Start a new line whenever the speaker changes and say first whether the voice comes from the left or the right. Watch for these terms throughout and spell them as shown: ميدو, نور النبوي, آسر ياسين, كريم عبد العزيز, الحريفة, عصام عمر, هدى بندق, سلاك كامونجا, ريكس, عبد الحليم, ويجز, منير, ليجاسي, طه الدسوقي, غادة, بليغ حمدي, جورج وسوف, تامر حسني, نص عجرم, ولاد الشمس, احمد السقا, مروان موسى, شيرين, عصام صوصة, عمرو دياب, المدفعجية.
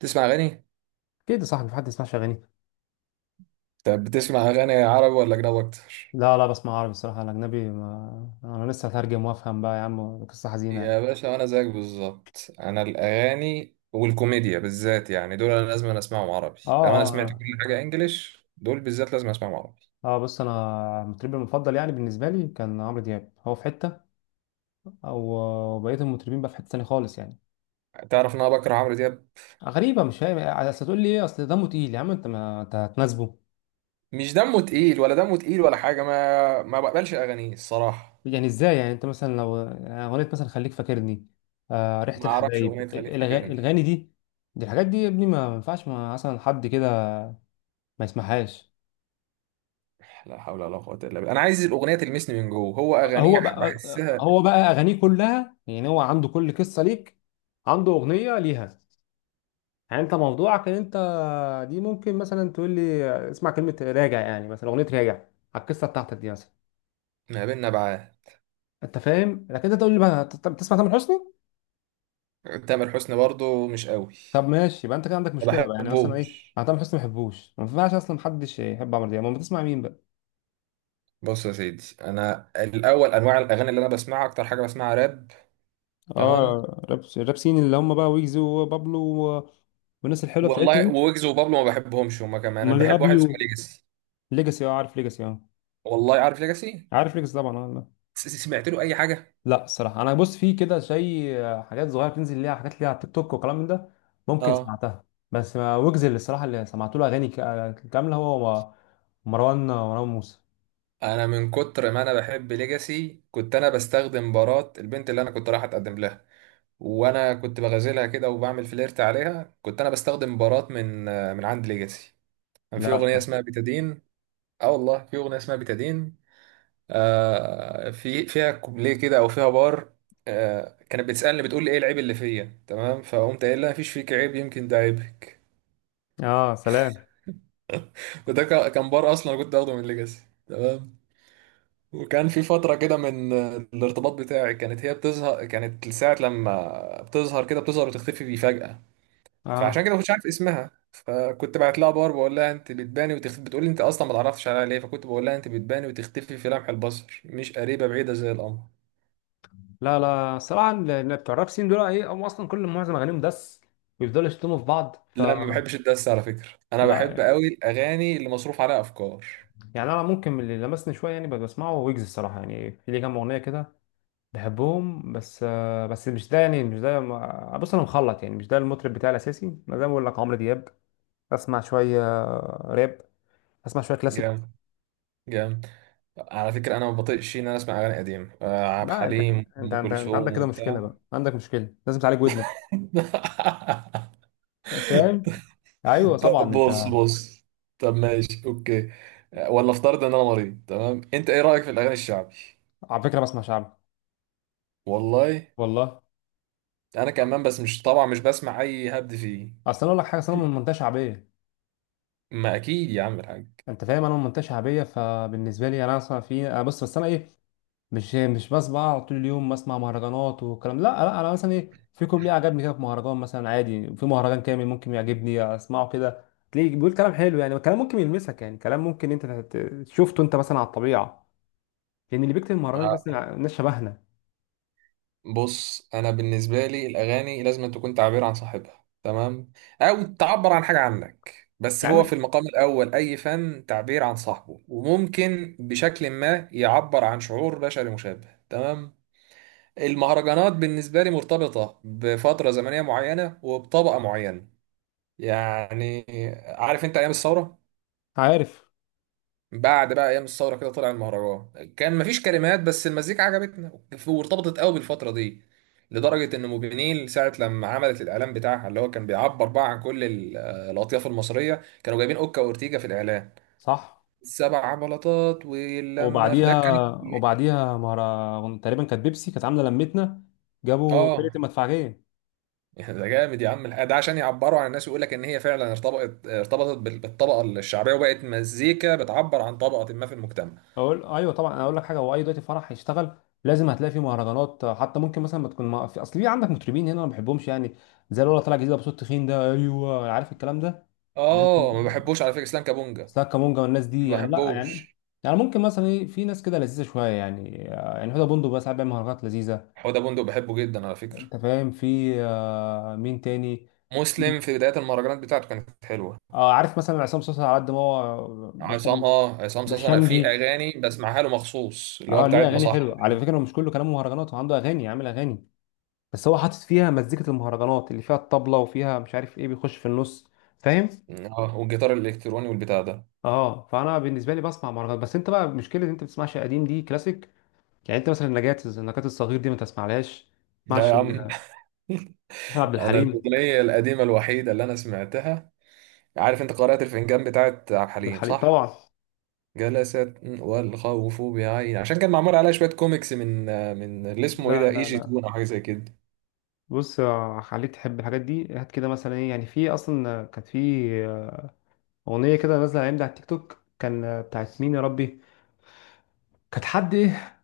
right: تسمع اغاني؟
left: اكيد يا صاحبي، في حد يسمعش اغاني؟
right: طب، بتسمع اغاني عربي ولا اجنبي اكتر؟
left: لا بسمع عربي الصراحه. الاجنبي ما... انا لسه هترجم وافهم، بقى يا عم قصه حزينه يعني.
right: يا باشا، انا زيك بالظبط. انا الاغاني والكوميديا بالذات يعني دول انا لازم اسمعهم عربي.
left: اه
right: لو انا
left: اه
right: سمعت
left: اه
right: كل حاجه انجليش، دول بالذات لازم اسمعهم عربي.
left: بص انا مطربي المفضل، يعني بالنسبه لي، كان عمرو دياب. هو في حته او بقيه المطربين بقى في حته ثانيه خالص يعني.
right: تعرف ان انا بكره عمرو دياب؟
left: غريبه، مش فاهم. اصل تقول لي ايه؟ اصل دمه تقيل يا عم؟ انت ما انت هتناسبه.
right: مش دمه تقيل ولا دمه تقيل ولا حاجه، ما بقبلش اغانيه الصراحه.
left: يعني ازاي؟ يعني انت مثلا لو اغنيه مثلا خليك فاكرني، ريحه
right: ما اعرفش
left: الحبايب،
right: اغنيه تخليك فاكرني.
left: الاغاني دي، دي الحاجات دي يا ابني، ما ينفعش مثلا حد كده ما يسمعهاش.
right: لا حول ولا قوه الا بالله، انا عايز الاغنيه تلمسني من جوه، هو اغانيه
left: هو بقى
right: بحسها
left: هو بقى اغانيه كلها يعني، هو عنده كل قصه ليك، عنده اغنيه ليها. يعني انت موضوعك ان انت، دي ممكن مثلا تقول لي اسمع كلمه راجع، يعني مثلا اغنيه راجع على القصه بتاعتك دي مثلا.
right: ما بين نبعات.
left: انت فاهم؟ لكن انت تقول لي بقى، طب تسمع تامر حسني؟
right: تامر حسني برضو مش قوي.
left: طب ماشي، يبقى انت كده عندك
right: ما
left: مشكله بقى. يعني مثلا ايه؟
right: بحبوش.
left: انا تامر حسني ما بحبوش، ما ينفعش اصلا، محدش يحب عمرو دياب. امال بتسمع مين بقى؟
right: بص يا سيدي، انا الاول انواع الاغاني اللي انا بسمعها اكتر حاجه بسمعها راب. تمام.
left: اه راب، رابسين اللي هم بقى ويجز وبابلو و- والناس الحلوه بتاعتنا
right: والله
left: دي.
right: ويجز وبابلو ما بحبهمش هما كمان، انا
left: امال ايه؟
right: بحب واحد اسمه
left: ابيو؟
right: ليجاسي.
left: ليجاسي، اه عارف ليجاسي اه.
right: والله عارف ليجاسي.
left: عارف ريكس طبعا، اه لا.
right: سمعت له اي حاجه؟
left: لا الصراحه، انا بص في كده شيء آه، حاجات صغيره بتنزل ليها، حاجات ليها على التيك توك وكلام من ده، ممكن
right: اه.
left: سمعتها. بس ما ويجز، اللي الصراحه اللي سمعت له اغاني كامله، هو مروان موسى.
right: انا من كتر ما انا بحب ليجاسي، كنت انا بستخدم بارات البنت اللي انا كنت رايح اتقدم لها. وانا كنت بغازلها كده وبعمل فليرت عليها، كنت انا بستخدم بارات من عند ليجاسي. كان في
left: لا
right: اغنيه
left: كان-
right: اسمها بيتادين. اه والله، في اغنيه اسمها بيتادين. في فيها كوبليه كده او فيها بار. كانت بتسالني بتقول لي: ايه العيب اللي فيا، تمام؟ فقمت قايل لها: مفيش فيك عيب، يمكن ده عيبك.
left: اه سلام.
right: وده كان بار اصلا، أنا كنت اخده من ليجاسي، تمام. وكان في فتره كده من الارتباط بتاعي كانت هي بتظهر، كانت ساعه لما بتظهر كده بتظهر وتختفي بيه فجاه. فعشان
left: اه
right: كده ما كنتش عارف اسمها، فكنت بعت لها بار بقول لها: انت بتباني وتختفي، بتقول لي: انت اصلا ما تعرفش عليها ليه، فكنت بقول لها: انت بتباني وتختفي في لمح البصر، مش قريبه بعيده زي القمر.
left: لا لا صراحة، بتوع الراب سين دول، ايه هم اصلا؟ كل معظم اغانيهم دس، ويفضلوا يشتموا في بعض،
right: لا، ما بحبش الدس على فكرة. انا بحب
left: لا.
right: قوي الاغاني اللي مصروف عليها افكار.
left: يعني انا ممكن، من اللي لمسني شويه يعني، بسمعه ويجز الصراحه، يعني في ليه كام اغنيه كده بحبهم. بس مش ده يعني، مش ده بص انا مخلط يعني، مش ده المطرب بتاعي الاساسي. انا زي ما بقول لك عمرو دياب. اسمع شويه راب، اسمع شويه كلاسيك.
right: جامد. جامد. على فكرة انا ما بطيقش ان انا اسمع اغاني قديمة، عبد
left: لا انت،
right: الحليم،
left: انت
right: ام
left: انت, انت
right: كلثوم
left: عندك كده مشكله
right: وبتاع.
left: بقى، عندك مشكله لازم تعالج ودنك. فاهم؟ ايوه
right: طب
left: طبعا انت.
right: بص بص. طب، ماشي، اوكي. ولا افترض ان انا مريض، تمام، انت ايه رأيك في الاغاني الشعبي؟
left: على فكره بسمع شعبي،
right: والله.
left: والله.
right: انا كمان، بس مش طبعا مش بسمع اي هبد فيه.
left: اصل انا اقول لك حاجه، أصل انا من منطقه شعبيه.
right: ما اكيد يا عم الحاج.
left: انت فاهم؟ انا من منطقه شعبيه، فبالنسبه لي انا اصلا في، أنا بص، بس انا ايه، مش مش بس بقى طول اليوم بسمع مهرجانات والكلام؟ لا لا، انا مثلا ايه، في كوبليه عجبني كده في مهرجان مثلا، عادي في مهرجان كامل ممكن يعجبني اسمعه كده. تلاقيه بيقول كلام حلو يعني، كلام ممكن يلمسك، يعني كلام ممكن انت شفته انت مثلا على الطبيعه، لان اللي بيكتب المهرجان ده
right: آه،
left: اصلا ناس شبهنا.
right: بص، انا بالنسبه لي الاغاني لازم تكون تعبير عن صاحبها، تمام. او تعبر عن حاجه عنك، بس
left: يا
right: هو
left: عم
right: في المقام الاول اي فن تعبير عن صاحبه، وممكن بشكل ما يعبر عن شعور بشري مشابه، تمام. المهرجانات بالنسبه لي مرتبطه بفتره زمنيه معينه وبطبقه معينه. يعني، عارف انت ايام الثوره؟
left: عارف،
right: بعد بقى ايام الثوره كده طلع المهرجان، كان مفيش كلمات بس المزيكا عجبتنا. وارتبطت قوي بالفتره دي. لدرجه ان موبينيل ساعه لما عملت الاعلان بتاعها اللي هو كان بيعبر بقى عن كل الاطياف المصريه، كانوا جايبين اوكا واورتيجا في الاعلان.
left: صح.
right: السبع بلاطات، ولما في ده
left: وبعديها،
right: كان.
left: وبعديها مهرجان تقريبا كانت بيبسي، كانت عامله لمتنا، جابوا فرقه
right: اه.
left: المدفعجيه.
right: ده جامد يا عم، ده عشان يعبروا عن الناس، ويقول لك ان هي فعلا ارتبطت بالطبقه الشعبيه، وبقت مزيكا بتعبر عن طبقه ما في المجتمع.
left: اقول ايوه طبعا، انا اقول لك حاجه، هو اي دلوقتي فرح هيشتغل لازم هتلاقي فيه مهرجانات، حتى ممكن مثلا ما تكون ما... في اصل في عندك مطربين هنا انا ما بحبهمش يعني، زي الولا طالع جديد بصوت تخين ده، ايوه عارف الكلام ده. عارف.
right: اه، ما بحبوش على فكره، اسلام كابونجا.
left: سلاك كامونجا والناس دي
right: ما
left: يعني، لا يعني.
right: بحبوش.
left: يعني ممكن مثلا في ناس كده لذيذه شويه يعني، يعني هدى بندق بقى ساعات بيعمل مهرجانات لذيذه.
right: حوده بندق بحبه جدا على فكره.
left: انت فاهم؟ في مين تاني؟
right: مسلم في بدايه المهرجانات بتاعته كانت حلوه.
left: اه عارف، مثلا عصام صوصه، على قد ما هو
right: عصام صاصا، انا في
left: بشمجي،
right: اغاني بسمعها له مخصوص اللي هو
left: اه ليه
right: بتاعت
left: اغاني
right: مصحة
left: حلوه على
right: دي.
left: فكره، هو مش كله كلامه مهرجانات، هو عنده اغاني، عامل اغاني، بس هو حاطط فيها مزيكة المهرجانات اللي فيها الطبلة وفيها مش عارف ايه، بيخش في النص. فاهم؟
right: اه، والجيتار الالكتروني والبتاع ده.
left: اه. فانا بالنسبة لي بسمع مهرجانات، بس انت بقى مشكلة ان انت بتسمعش قديم، دي كلاسيك. يعني انت مثلا النجاة الصغير دي ما تسمعلهاش؟ ما
right: لا
left: تسمعش
right: يا عم.
left: عشان عبد
right: انا
left: الحليم؟
right: الاغنيه القديمه الوحيده اللي انا سمعتها، عارف انت قارئة الفنجان بتاعت عبد
left: عبد
right: الحليم،
left: الحليم
right: صح؟
left: طبعا.
right: جلست والخوف بعين، عشان كان معمول عليها شويه كوميكس من اللي اسمه ايه
left: لا
right: ده، اي
left: لا
right: جي
left: لا،
right: تون او حاجه زي كده.
left: بص خليك تحب الحاجات دي. هات كده مثلا ايه، يعني في اصلا كانت في آه، اغنية كده نازلة الايام دي على التيك توك، كان بتاعت مين يا ربي، كانت حد ايه،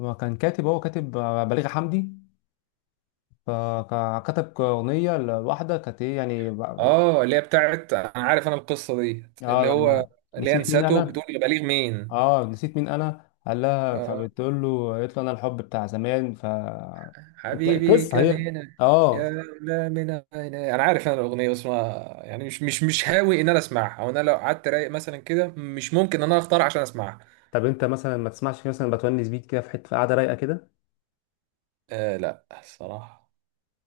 left: هو كان كاتب، هو كاتب بليغ حمدي، فكتب أغنية لواحدة كانت إيه يعني
right: اه، اللي هي بتاعت، انا عارف انا القصه دي،
left: آه
right: اللي هو
left: لما
right: اللي هي
left: نسيت مين
right: نساته
left: أنا،
right: بتقول: يا بليغ مين؟
left: آه نسيت مين أنا، قال لها،
right: اه،
left: فبتقول له، قالت له أنا الحب بتاع زمان، أنت
right: حبيبي
left: قصة
right: كان
left: هي،
right: هنا، يا،
left: آه.
right: لا، من هنا انا عارف انا الاغنيه، بس ما، يعني مش هاوي ان انا اسمعها، او انا لو قعدت رايق مثلا كده مش ممكن ان انا اختار عشان اسمعها.
left: طب أنت مثلا ما تسمعش كده مثلا بتونس بيك كده في حتة في قاعدة رايقة كده؟
right: لا الصراحه.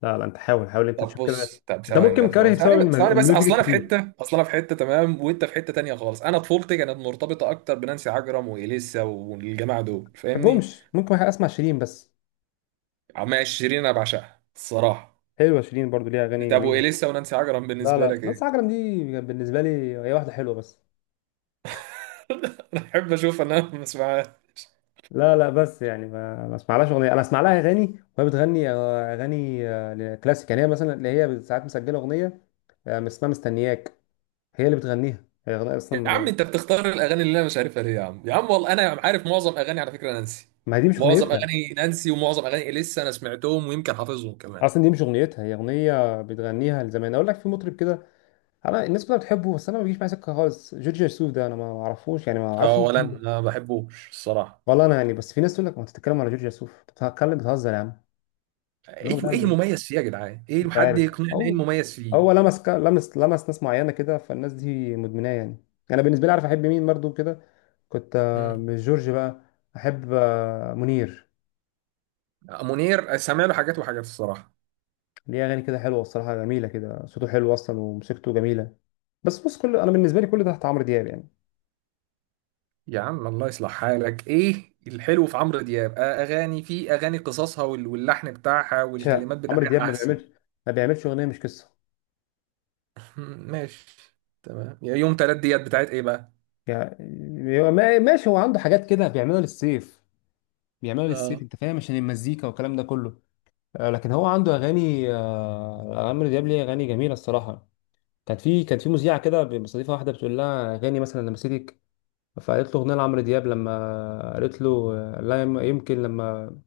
left: لا لا، أنت حاول، حاول أنت
right: طب،
left: تشوف كده.
right: بص، طب
left: أنت
right: ثواني
left: ممكن
right: طب ثواني
left: كاره بسبب
right: ثواني بس ثواني بس،
left: الميوزك الكتير، ما
right: اصل انا في حته، تمام، وانت في حته تانية خالص، انا طفولتي كانت مرتبطه اكتر بنانسي عجرم واليسا والجماعه دول، فاهمني؟
left: بحبهمش. ممكن أسمع شيرين بس.
right: عمال شيرين انا بعشقها الصراحه.
left: حلوة شيرين، برضو ليها أغاني
right: طب،
left: جميلة.
right: واليسا ونانسي عجرم
left: لا
right: بالنسبه
left: لا
right: لك
left: نص
right: ايه؟
left: عجرم دي بالنسبة لي، هي واحدة حلوة بس.
right: انا احب اشوف ان انا ما اسمعهاش.
left: لا لا، بس يعني ما اسمعلهاش اغنيه، انا اسمع لها اغاني، وهي بتغني اغاني كلاسيك يعني، هي مثلا اللي هي ساعات مسجله اغنيه اسمها مستنياك، هي اللي بتغنيها. هي اغنيه اصلا
right: يا عم
left: ما،
right: انت بتختار الاغاني اللي انا مش عارفها ليه يا عم يا عم؟ والله انا عارف معظم اغاني على فكره نانسي.
left: ما هي دي مش
right: معظم
left: اغنيتها،
right: اغاني نانسي ومعظم اغاني اليسا انا سمعتهم، ويمكن حافظهم كمان.
left: اصلا دي مش اغنيتها، هي اغنيه بتغنيها. لزمان اقول لك في مطرب كده، انا الناس كلها بتحبه بس انا ما بيجيش معايا سكه خالص، جورج وسوف ده انا ما اعرفوش يعني، ما اعرفش
right: اه،
left: ليه
right: ولا انا
left: بتحبه.
right: ما بحبوش الصراحه.
left: والله انا يعني، بس في ناس تقول لك ما تتكلم على جورج وسوف، بتتكلم بتهزر يا عم.
right: ايه،
left: الراجل
right: ايه
left: ده
right: المميز فيه يا جدعان؟ ايه؟
left: مش
right: حد
left: عارف
right: يقنعني ايه
left: هو،
right: المميز فيه؟
left: هو لمس لمس ناس معينه كده، فالناس دي مدمناه يعني. انا بالنسبه لي، عارف احب مين برضو كده؟ كنت
right: مم.
left: مش جورج بقى، احب منير.
right: منير، سامع له حاجات وحاجات الصراحه.
left: ليه اغاني كده حلوه الصراحه، جميله كده، صوته حلو اصلا وموسيقته جميله. بس بص، انا بالنسبه لي كل ده تحت عمرو دياب يعني.
right: يا عم الله يصلح حالك، ايه الحلو في عمرو دياب؟ اغاني، في اغاني قصصها واللحن بتاعها
left: مش ه-
right: والكلمات
left: عمرو دياب
right: بتاعها
left: ما
right: احسن.
left: بيعملش، ما بيعملش اغنيه مش قصه.
right: مم، ماشي. تمام، يا يوم تلات ديات بتاعت ايه بقى؟
left: يعني هو ماشي هو عنده حاجات كده بيعملها للسيف، بيعملها
right: اه.
left: للسيف. انت فاهم، عشان المزيكا والكلام ده كله، لكن هو عنده اغاني عمرو دياب ليه اغاني جميله الصراحه. كانت في مذيعه كده بتستضيفها واحده، بتقول لها اغاني مثلا لما مسيتك، فقالت له اغنيه لعمرو دياب لما قالت له لا يمكن لما،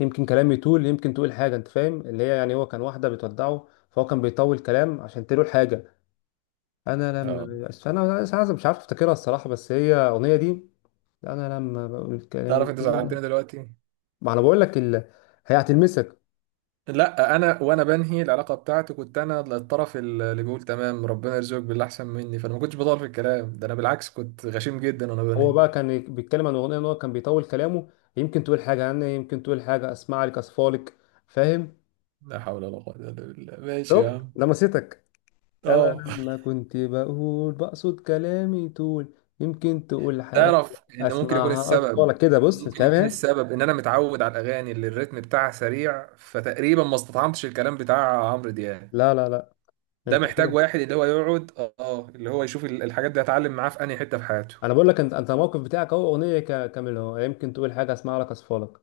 left: يمكن كلامي يطول، يمكن تقول حاجه. انت فاهم اللي هي يعني، هو كان واحده بتودعه، فهو كان بيطول كلام عشان تقول حاجه. انا لما
right: اه.
left: انا مش عارف، مش عارف افتكرها الصراحه، بس هي الاغنيه دي. انا لما بقول كلامي
right: تعرف انت
left: يطول،
right: زعلتني دلوقتي؟
left: ما انا بقول لك هي هتلمسك.
right: لا، انا وانا بنهي العلاقه بتاعتي كنت انا الطرف اللي بيقول: تمام، ربنا يرزقك باللي احسن مني، فانا ما كنتش بطال في الكلام ده، انا بالعكس كنت غشيم جدا وانا بنهي.
left: هو بقى كان بيتكلم عن اغنيه ان هو كان بيطول كلامه، يمكن تقول حاجه عني، يمكن تقول حاجه اسمع لك اصفالك. فاهم؟
right: لا حول ولا قوه الا بالله، ماشي يا
left: شفت
right: عم.
left: لمستك. انا
right: اه.
left: لما كنت بقول بقصد كلامي طول، يمكن تقول حاجه،
right: تعرف ان
left: اسمعها اطفالك كده. بص أنت
right: ممكن يكون
left: فاهم.
right: السبب ان انا متعود على الاغاني اللي الريتم بتاعها سريع، فتقريبا ما استطعمتش الكلام بتاع عمرو دياب.
left: لا لا لا،
right: ده
left: انت
right: محتاج
left: كده.
right: واحد اللي هو يقعد. اه، اللي هو يشوف الحاجات دي هتعلم معاه في انهي حته في حياته.
left: انا بقول لك، انت الموقف بتاعك اهو، اغنيه كامله اهو، يمكن تقول حاجه اسمع لك اصفالك.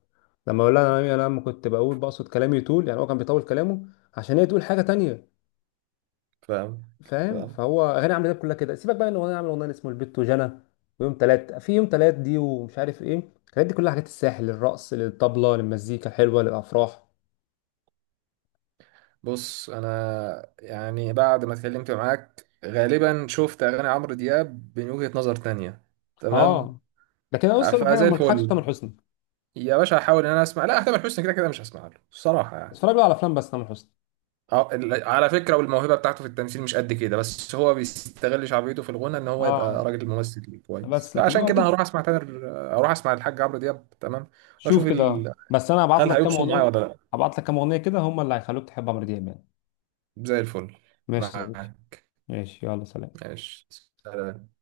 left: لما اقول لها، انا لما كنت بقول بقصد كلامي طول، يعني هو كان بيطول كلامه عشان هي تقول حاجه تانية.
right: فاهم.
left: فاهم؟
right: فاهم.
left: فهو اغاني عمرو دياب كلها كده. سيبك بقى ان هو عامل اغنيه اسمه البت وجنى ويوم تلات، في يوم تلات دي ومش عارف ايه، الحاجات دي كلها حاجات الساحل للرقص للطبله للمزيكا الحلوه للافراح.
right: بص، انا يعني بعد ما اتكلمت معاك غالبا شفت اغاني عمرو دياب من وجهة نظر تانية. تمام.
left: اه. لكن انا بص اقول لك حاجه،
right: فزي
left: أنا ما تضحكش تامر
right: الفل.
left: حسني،
right: يا باشا، هحاول ان انا اسمع، لا تامر حسني كده كده مش هسمع له الصراحه يعني.
left: اتفرج له على افلام بس تامر حسني.
right: اه، على فكره، والموهبه بتاعته في التمثيل مش قد كده، بس هو بيستغل شعبيته في الغنى ان هو يبقى
left: اه
right: راجل ممثل كويس،
left: بس لكن
right: فعشان
left: هو
right: كده
left: ممكن،
right: هروح اسمع تامر. اروح اسمع الحاج عمرو دياب، تمام. واشوف
left: شوف كده بس، انا هبعت
right: هل
left: لك كام
right: هيقصر معايا
left: اغنيه،
right: ولا لا؟
left: هبعت لك كام اغنيه كده هم اللي هيخلوك تحب عمرو دياب يعني.
right: زي الفل.
left: ماشي يا صديقي،
right: معاك.
left: ماشي، يلا سلام.
right: ماشي، سلام.